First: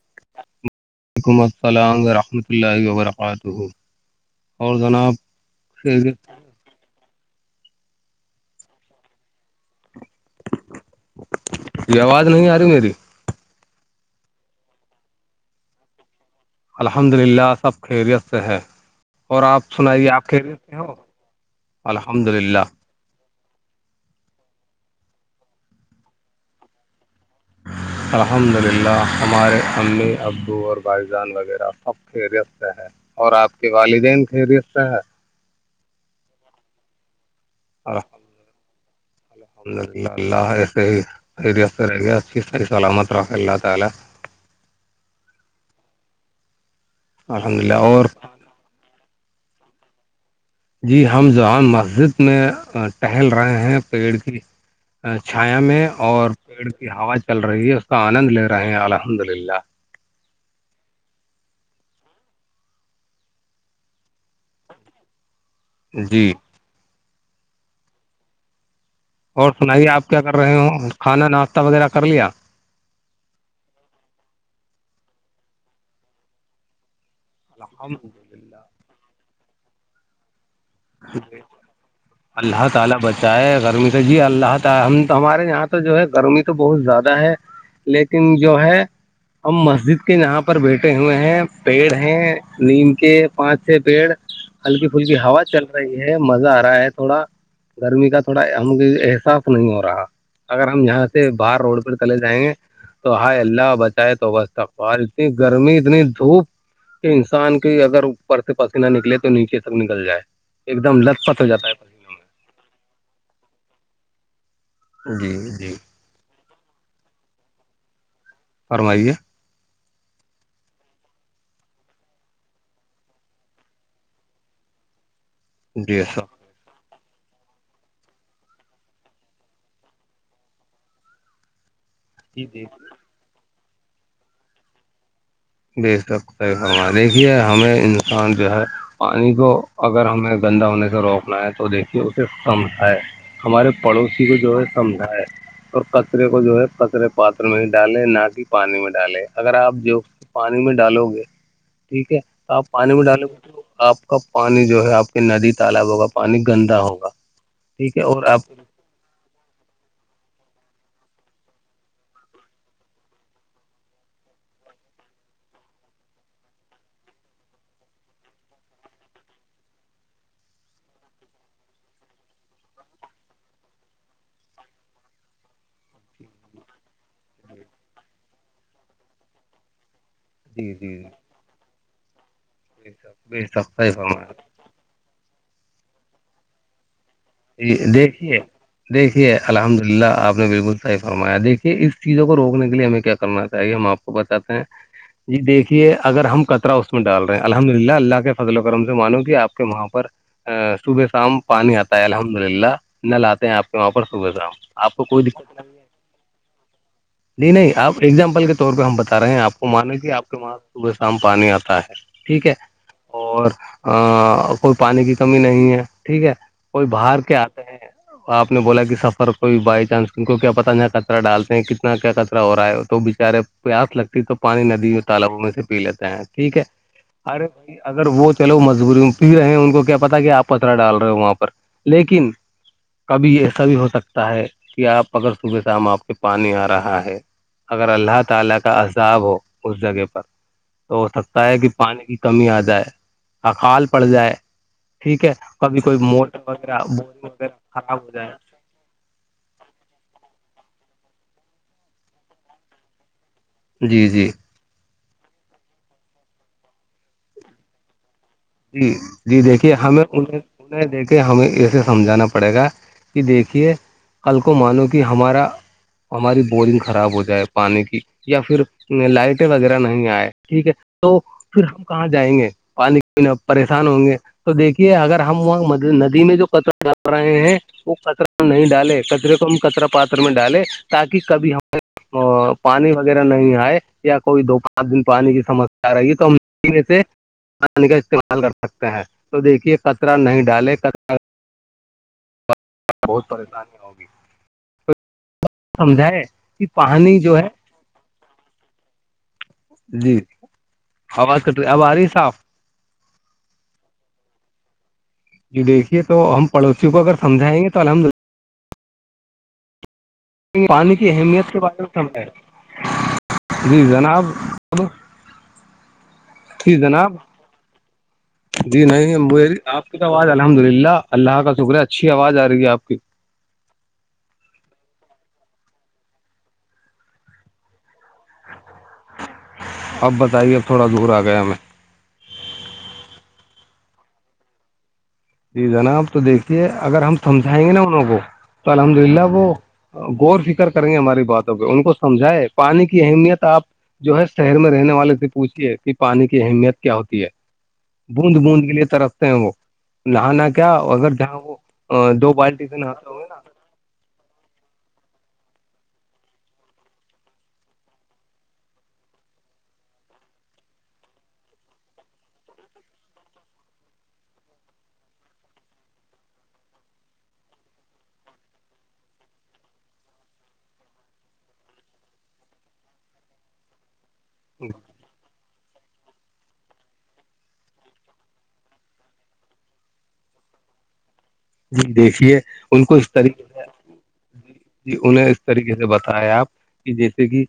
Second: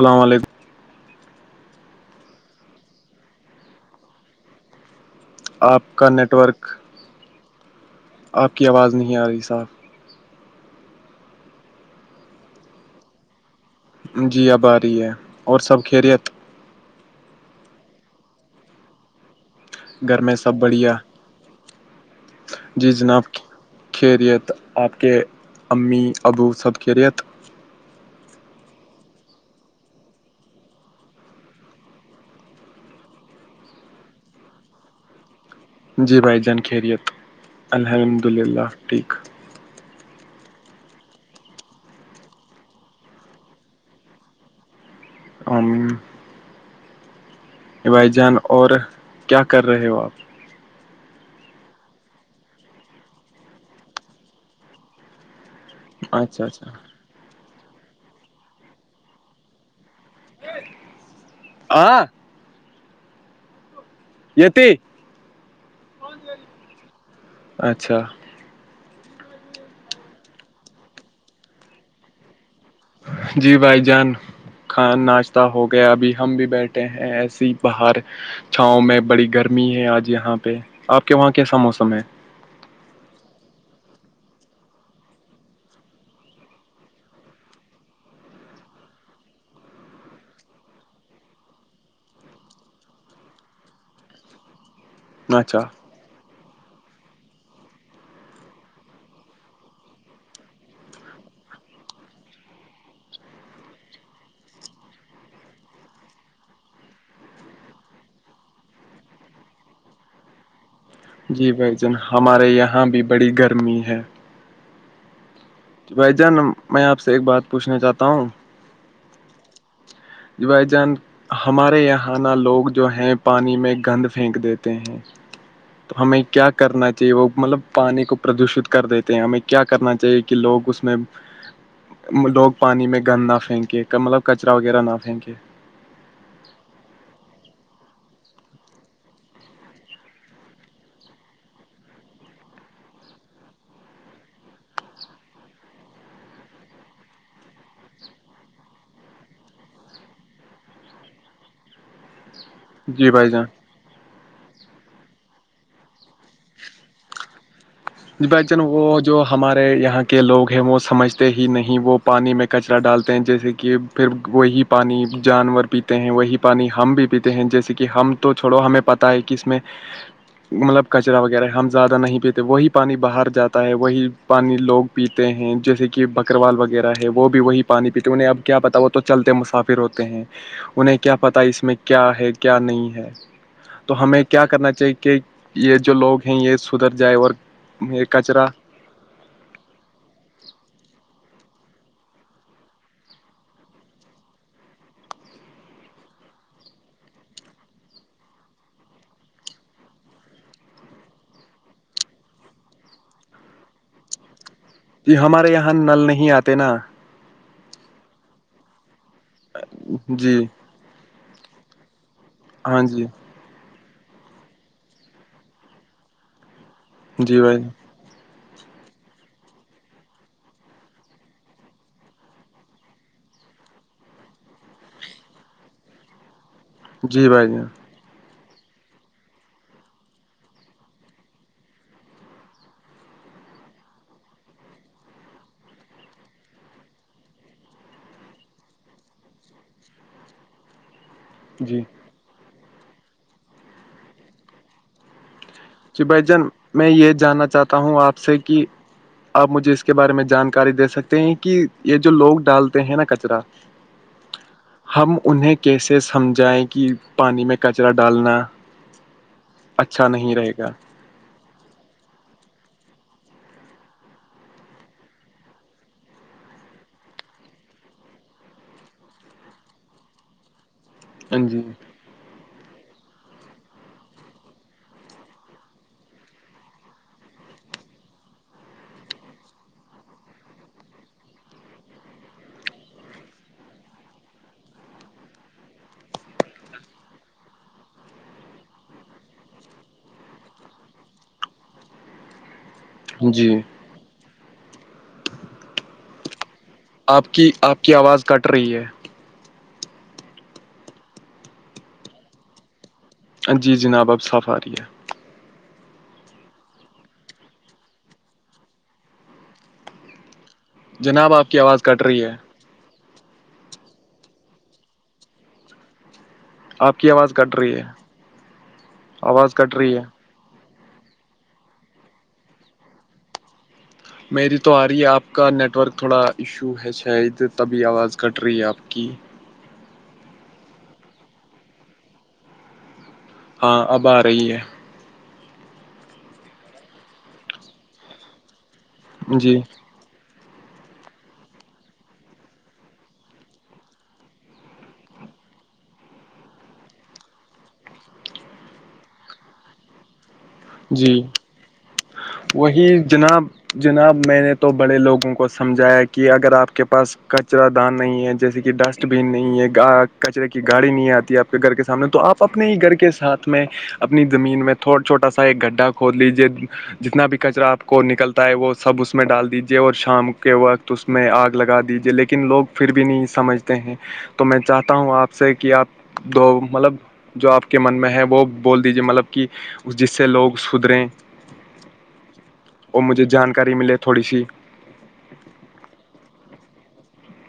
اللام علیکم وعلیکم السلام ورحمۃ اللہ وبرکاتہ اور جناب آپ کا خیریت نیٹورک آپ کی آواز نہیں آ رہی صاحب یہ آواز نہیں آ رہی میری جی اب آ رہی ہے اور سب خیریت الحمد للہ سب خیریت سے ہے اور آپ سنائیے گھر آپ میں ک سب سے ہو بڑھیا الحمد للہ جی جناب کے ریت آپ کے امی ابو سب کے ریت [unintelligible] الحمد للہ ہمارے امی ابو اور بھائی جان وغیرہ سب خیریت سے ہے اور آپ کے والدین خرست ہے جی بھائی جان خیریت الحمد للہ ٹھیک الحمد للہ اللہ ایسے ہی خیرییاف سے رہ گیا اچھی صح سلامت ر اللہ تعالی [unintelligible] الحمدلہ ا بھائی جان اور کیا کر رہے ہو آپ جی ہم جوام مسجد میں ٹہل رہے ہیں پیڑ کی چھایا میں اور اچھا پیڑ اچھا کی ہوا چل رہی ہے اس کا آنند لے رہے ہیں الحمد للہ [unintelligible] تی جی اچھا اور سنائیے آپ کیا کر رہے ہو کھانا ناشتہ وغیرہ کر لیا جی بھائی جان کان ناشتہ ہو گیا ابھی ہم بھی بیٹھے ہیں ایسے باہر الحمد للہ چھاؤں میں بڑی گرمی ہے آج یہاں پہ آپ کے وہاں کیسا موسم ہے [unintelligible] لیکن جو ہے ہم مسجد کے یہاں پر بیٹھے ہوئے ہیں پیڑ ہیں نیم کے پانچ چھ پیڑ ہلکی فلی ہوا اچھا یہ مزہ آ رہا ہے تھوڑا گرمی کا تھوڑا ہم کو احساس نہیں ہو رہا اگر ہم یہاں سے باہر روڈ پ چلے جائیں گے تو ہائے اللہ بچائے تو بس اقبوال اتنی گرمی اتنی دھوپ کہ انسان کے اگر اوپر سے پس نہ نکلے تو نیچے سب نکل جائے ایک دم لت پت ہو جی بھ جاتا ہے جان پسینے ہمارے یہاں بھی بڑی گرمی ہے جی جی بھائی جان میں آپ سے ایک بات پوچھنا چاہتا ہوں فرمائیے بھائی جان ہمارے یہ نہ لوگ جو ہے پانی میں گند پھینک دیتے ہیں تو جی ہمیں سب کیا کرنا چاہیے وہ مطلب پانی کو پردوشت کر دیتے ہیں ہمیں کیا کرنا چاہیے کہ لوگ اس میں [unintelligible] جی لوگ جی پانی میں گند نہ پھینکے مطلب کچرا وغیرہ نہ پھینکے بے تکر ہماریھیے ہمیں انسان جو ہے پانی کو اگر ہمیں گندا ہونے سے روکنا ہے تو دیکھیے اسے ختم ہے ہمارے پڑوسی کو جو ہے سمجھا ہے اور کچرے کو جو ہے کچرے پاتر میں ہی ڈالیں نہ کہ پانی میں ڈالیں اگر آپ جو پانی میں ڈالو گے ٹھیک ہے تو آپ پانی میں جی ڈالو بھائی گے جان تو آپ کا پانی جو ہے آپ کی ندی تالاب کا پانی گندا ہوگا ٹھیک ہے اور آپ بچ وہ جو ہمارے یہاں کے لوگ ہیں وہ سمجھتے ہی نہیں وہ پانی میں کچرا ڈالتے ہیں جیسے کہ پھر وہی پانی جانور پیتے ہیں وہی پانی ہم بھی پیتے ہیں جیسے کہ ہم تو چھوڑو ہمیں پتا ہے کہ اس میں مطلب کچرا وغیرہ ہم زیادہ نہیں پیتے وہی پ پانی باہر جاتا ہے وہی پانی لوگ پیتے ہیں جیسے کہ بکروال وغیرہ ہے وہ بھی وہی پانی پیتے انہیں اب کیا پتا وہ تو چلتے ہیں مسافر ہوتے ہیں جی جی انہیں جی کیا پتا اس میں کیا ہے کیا بے نہیں ہے شک بے شک صحیح تو ہمیں فرمایا کیا کرنا چاہیے کہ یہ جو لوگ ہیں یہ سدھر جائے اور یہ دیکھیھیے دیکھیے الحمد للہ آپ نے بالکل صحیح فرمایا دیکھیے اس چیزوں کو روکنے کے لیے ہمیں کیا کرنا چاہیے ہم آپ کو بچاتے ہیں جی دیکھیے اگر ہم کطرہ اس میں ڈال رہے ہیں الحمد للہ اللہ کے فضل و کرم سے مانو کہ آپ کے وہاں پر ا صبح شام پانی آتا ہے الحمد للہ نل آتے ہیں آپ کے وہاں پر صبح شام آپ کو یہ کوئی ہمارے دقت یہاں نل نہیں آتے نا نہیں نہیں آپ ایگزامپل کے طور پہ ہم بتا رہے ہیں آپ کو مانے کہی آپ جی کے وہاں صبح شام پانی آتا ہے ٹھیک ہے ہاں جی اور کوئی پانی کی کمی نہیں ہے ٹھیک ہے کوئی باہر کے جی بھائی آتے ہیں آپ نے بولا کہ سفر کوئی بائی چانس ان کو کیا پت ن کچرہ ڈالتے ہیں کتنا کیا کچرا ہو رہا ہے تو ارے پیاس لگتی تو پانی ندی تالابوں میں سے پی لیتا ہے ٹھیک ہے جی ارے جان بھائی اگر وہ چلو مجبوری میں بھی رہے ہیں ان کو کیا پتا کہ آپ کچرا ڈال رہے ہو وہاں پر لیکن کبھی یہ ایسا بھی ہو سکتا ہے کہ آپ اگر صبح شام آپ کے پانی آ رہا ہے اگر اللہ تعالی کا عذاب ہو اس جگہ پر تو ہو سک تا ہے کہ جی پانی کی کمی آ جائے اقال پڑ جائے ٹھیک ہے کبھی کوئی جی م بھائی میں یہ جاننا چاہتا ہوں آپ سے جائے کہ آپ مجھے اس کے بارے میں جانکاری دے سکتے ہیں کہ یہ جو لوگ ڈالتے ہیں نا کچرا جی جی ہم انہیں کیسے سمجھائیں کہ پانی میں کچرا ڈالنا جی جی دیکھیے ہمیں اچھا نہیں انہیں رہے گا انہیں دیکھے ہمیں اسے سمجھانا پڑے گا کہ دیکھیے کل کو مانو کہ ہمارا ہماری بورنگ خراب ہو جائے پانی کی یا پھر لائٹیں وغیرہ نہیں آئے ٹھیک ہے تو جی پھر ہم کہاں جائیں گے پانی پریشان ہوں گے تو دیکھیے اگر ہم وہ ندی میں جو کچرا ڈال رہے ہیں وہ کچرا نہیں ڈالے کچرے کو ہم کچرا پاتر میں ڈالے تاکہ کبھی ہمارے پانی وغیرہ نہیں آئے یا کوئی دو پانچ دن پانی کی سمسیا رہی تو ہم میں سے پانی کا استعمال کر سکتے ہیں تو دیکھیے کچرا نہیں ڈالے کر بہت جی پریشانی ہوگی سمجھائے کہ پانی آپ جو ہے کی آپ کی آواز کٹ رہی ہے جی آواز کٹ رہی اب آ رہی صاف جی جناب اب صاف آ رہی ہے جی دیکھیے تو ہم پڑوسیوں کو اگر سمجھائیں گے تو الحمدلہ پانی کی جناب آپ اہمیت کے کی آواز بارے میں کٹ رہی ہے سمجھیں جی جناب جی آپ کی جناب آواز کٹ رہی ہے جی نہیں آواز کٹ آپ رہی کی ہے تو آواز الحمد للہ اللہ کا شکر ہے اچھی آواز آ رہی ہے آپ کی میری تو آ رہی ہے آپ کا نیٹ ورک تھوڑا ایشو ہے شاید تبھی آواز کٹ رہی ہے آپ کی اب بتائیے اب تھوڑا دور آ گیا میں ہاں اب آ رہی ہے جی جناب تو دیکھیے اگر ہم سمجھائیں گے نا انہوں کو تو الحمد للہ ہے وہ جی غور فکر کریں گے ہماری باتوں پہ ان کو سمجھائے پانی کی اہمیت آپ جو ہے شہر میں رہنے والے سے پوچھیے کہ پانی کی اہمیت کیا ہوتی ہے بوند بوند کے لیے ترستے ہیں وہ نہانا کیا اگر جی جاں وہ دو بالٹی سے وہی نہاتا ہو جناب جناب میں نے تو بڑے لوگوں کو سمجھایا کہ اگر آپ کے پاس کچرا دان نہیں ہے جیسے کہ ڈسٹ ڈسٹ بین نہیں ہے کچرے کی گاڑی نہیں آتی ہے آپ کے گھر کے سامنے تو آپ اپنے ہی گھر کے ساتھ میں اپنی زمین میں تھوا چھوٹا سا ایک گڈھا کھود لیجیے جتنا بھی کچرا آپ کو نکلتا ہے وہ سب اس میں ڈال دیجیے اور شام کے وقت تو اس میں آگ لگا دیجیے لیکن لوگ پھر بھی نہیں سمجھتے ہیں تو میں چاہتا ہوں آپ سے کہ آپ دو مطلب جو آپ کے من میں ہے وہ بول دیجیے مطلب کہ جس سے لوگ سدھریں جی دیکھیے ان کو اور اس مجھے طریقے سے جانکاری ملے تھوڑی سی جی انہیں اس طریقے سے بتائے آپ کہ جیسے کہ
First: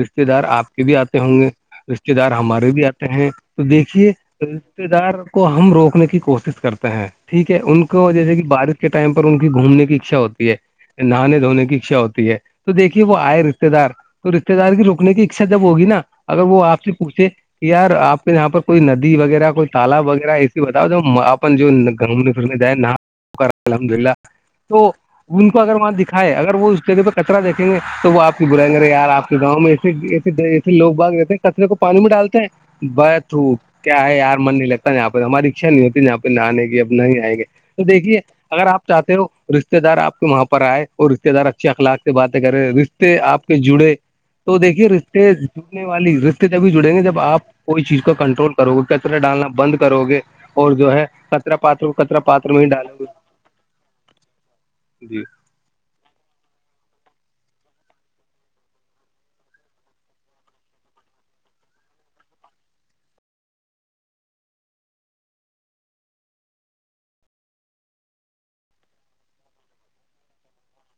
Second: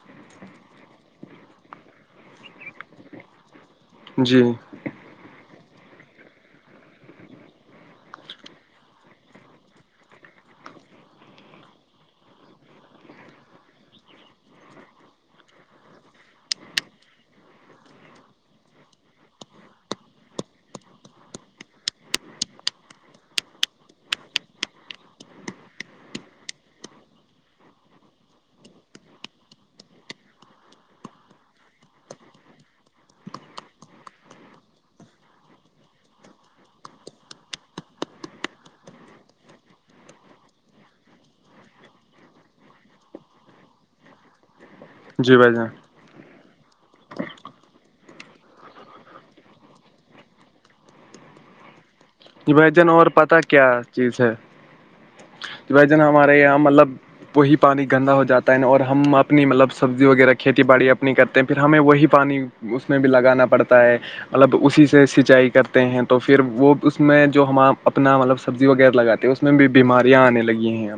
رشتے دار آپ کے بھی آتے ہوں گے رشتے دار ہمارے بھی آتے ہیں تو دیکھیے جی رشتے دار کو ہم روکنے کی کوشش کرتے ہیں ٹھیک ہے ان جیسے کہ بارش کے ٹائم پر ان کی گھومنے کی اکھچا ہوتی ہے نہانے دھونے کی اکھچا ہوتی ہے تو دیکھیے وہ آئے رشتے دار تو رشتے دار کی روکنے کی اکھچا جب ہوگی نا اگر وہ آپ سے پوچھے یار آپ کے یہاں پر کوئی ندی وغیرہ کوئی تالاب وغیرہ ایسی بتاؤ جو اپن جو گھومنے پھرنے دے نا الحمد للہ تو ان کو اگر وہاں دکھائے اگر وہ اس جگہ پہ کچرا دیکھیں گے تو وہ آپ کی بلائیں گے یار آ کے گاؤں میں ایسے ایسے لوگ باگ رہتے ہیں کچرے کو پانی میں ڈالتے ہیں بت کیا ہے یار من نہیں لگتا یہاں پہ ہماری اچھا نہیں ہوتی ج یہاں پہ نہ آنے گی اب نہیں آئے گی تو دیکھیے اگر آپ چاہتے ہو رشتے دار آپ کے وہاں پر آئے اور رشتے دار اچھے اخلاق سے باتیں کریں ر آپ کے جڑے تو دیکھیے جی بھائی جان رشتےنے والی رشتے جبھی جڑیں گے جب آپ کوئی چیز کو کنٹرول کرو گے کچرے ڈالنا بند کرو گے اور جو ہے کطرا پاترو کطرا بھجن اور پتا کیا چیز ہے گے جی بجن ہمارے یہاں مطلب وہی پانی گندا ہو جاتا ہے اور ہم اپنی مطلب سبزی وغیرہ کھیتی باڑی اپنی کرتے ہیں پھر ہمیں وہی پانی اس میں بھی لگانا پڑتا ہے مطلب اسی سے سچائی کرتے ہیں تو پھر وہ اس میں جو ہمپ اپنا مطلب سبزی وغیرہ لگاتے ہیں اس میں بھی بیماریاں آنے لگی ہیں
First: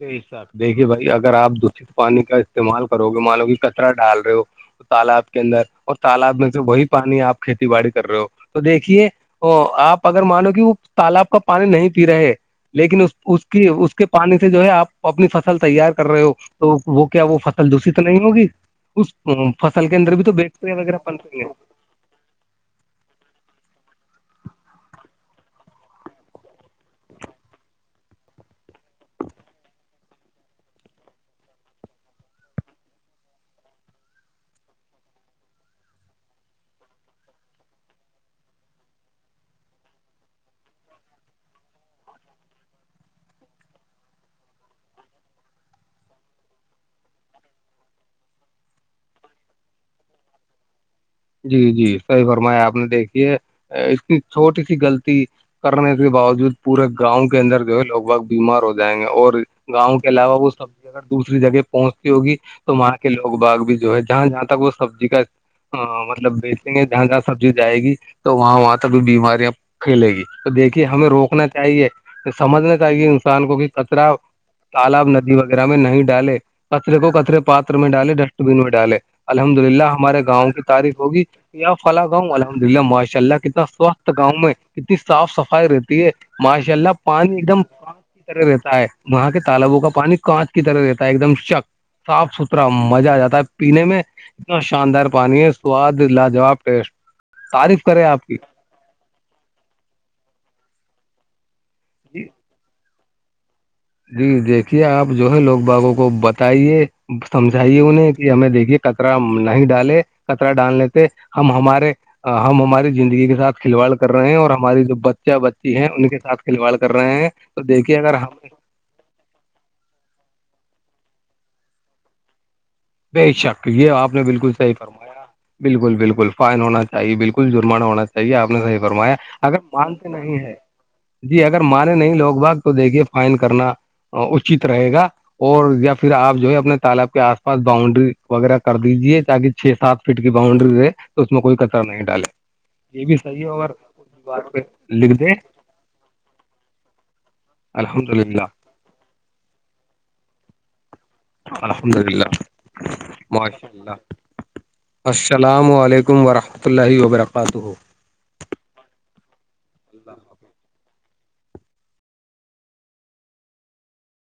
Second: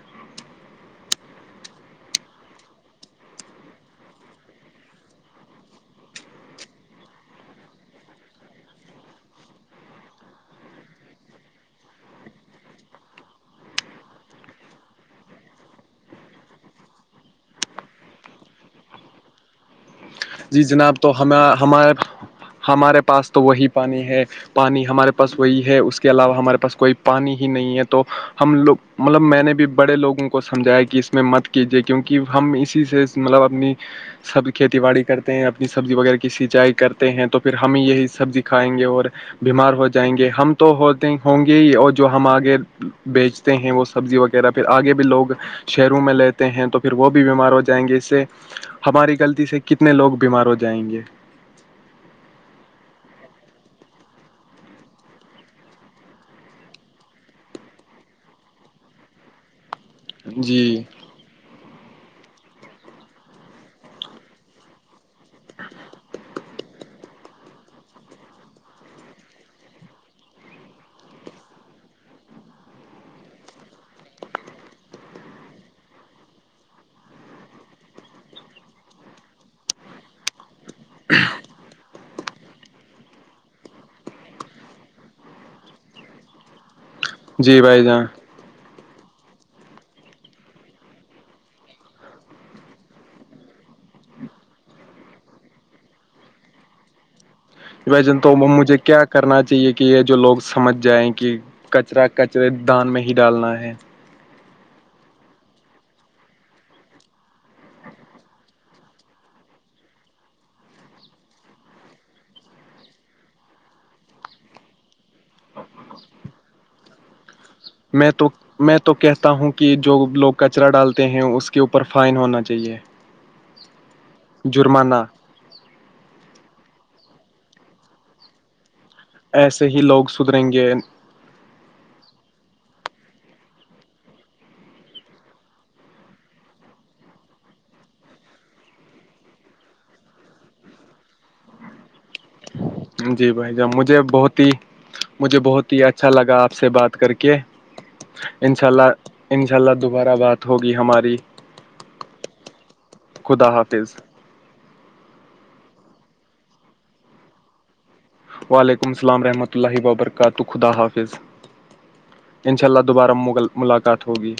س دیکھیے بھائی اگر آپ دشت پانی کا استعمال کرو گے مان لو کہ کچرا ڈال رہے ہو تالاب کے اندر اور تالاب میں سے وہی پانی آپ کھیتی باڑی کر رہے ہو تو دیکھیے ا آپ اگر مانو کہ وہ تالاب کا پانی نہیں پی رہے لیکن اس کی اس کے پانی سے سے جو ہے آپ اپنی فصل تیار کر رہے ہو تو وہ کیا وہ فصل دوشت نہیں ہوگی اس فصل کے اندر بھی تو بیسری وغیرہ بن رہی ہے ہمر [unintelligible] ہمارے پاس تو وہی پانی ہے پانی ہمارے پاس وہی ہے اس کے علاوہ ہمارے پاس کوئی پانی ہی نہیں ہے تو ہم لوگ مطلب میں نے بھی بڑے لوگوں کو سمجھایا کہ اس میں مت کیجیے کیونکہ ہم اسی سے مطلب اپنی سب کھیتی باڑی کرتے ہیں اپنی سبزی وغیرہ کی سینچائی کرتے ہیں تو پھر ہم یہی سبزی کھائیں گے اور بیمار ہو جائیں گے ہم تو ہوتے ہوں گے ہی اور جو ہم آگے بیچ ہیں وہ سبزی وغیرہ پھر آگے بھی لوگ شہروں میں لیتے ہیں تو پھر وہ بھی بیمار ہو جائیں گے اس سے ہماری غلطی سے کتنے لوگ بیمار ہو جائیں گے جی جی صحیح فرمایا آپ نے دیکھی ہے اس کی چھوٹی سی غلطی کرنے کے باوجود پورے گاؤں کے اندر جو ہے لوگ بگ بیمار ہو جائیں گے اور گاؤں کے علاوہ وہ جی سبزی اگر دوسری جگہ پہنچتی ہوگی تو وہاں کے لوگ باغ بھی جو ہے جہاں جہاں تک وہ سبزی کا ہاں مطلب بیچیں گے جہاں جہاں سبزی جائے گی تو وہاں وہاں تک بھی بیماریاں کھیلے گی تو دیکھیے ہمیں روکنا چاہیے سمجھنا چاہیے انسان کو کہ کچرا تالاب ندی وغیرہ میں نہیں ڈالے کچرے کو کچرے پاتر میں ڈالے ڈسٹ بین میں ڈالے الحمد للہ ہمارے گاؤں کی تعف ہوگی فلا گاؤں الحمد للہ ماشاء اللہ کتنا سوستتھ گاؤں میں کتنی صاف صفائی رہتی ہے ماشاء اللہ پانی ایک جی دم بھائی جان طرح رہتا ہے وہاں کے تالابوں کا پانی کانچ کی طرح رہتا ہے ایک دم شک صاف ستھرا مزہ آ جاتا ہے پینے میں اتنا شاندار پانی ہے سواد لاجاب ٹیسٹ تعریف بھ کرے جن آپ تو کی مموںج کیا کرنا چاہیے کہ یہ جو لوگ سمجھ جائیں کہ کچرا جی کچرے دان میں ہی ڈالنا ہے جی دیکھیے آپ جو ہے لوگ باگوں کو بتائیے سمجھائیے انہیں کہ ہمیں دیکھیے کترا نہیں ڈالے کترا ڈال لیتے ہم ہمارے ہماری زندگی کے ساتھ کھلواڑ کر رہے ہیں اور ہماری جو بچہ بچی ہیں ان کے سھ کھلواڑ کر رہے ہیں تو دیکھیے میں اگر تو ہم میں تو تو کہتا ہوں کہ جو لوگ کچرا ڈالتے ہیں اس کے اوپر فائن ہونا چاہیے بے شک یہ آپ نے بالکل صحیح جرمانہ فرمایا بالکل بالکل فائن ہونا چاہیے بالکل جرمانہ ہونا چاہیے آپ نے صحی فرمایا اگر ایسے ہی لوگ مانتے نہیں سدھریں ہے گے جی اگر مانے نہیں لوگ بھاگ تو دیکھیے فائن کرنا اچت رہے گا اور یا پھر آپ جو ہے اپنے تالاب کے آسا پس باؤنڈری وغیرہ کر دیجیے تاکہ چھ سات فٹ کی باؤنڈری رہے تو اس میں کوئی کچر نہیں ڈالے یہ بھی جی صحیح ہے بھائی جان اگر مجھے بہت دیوار ہی پہ لکھ دیں مجھے بہت ہی اچھا لگا آپ سے بات کر کے الحمد للہ انشاء اللہ انشاء اللہ دوبارہ بات ہوگی ہماری الحمد للہ خدا ماشاء حافظ اللہ السلام علیکم ورحمۃ اللہ وبرکاتہ وعلیکم السلام رحمۃ اللہ وبرکاتہ خدا انشاء اللہ دوبارہ مغل ملاقات ہوگی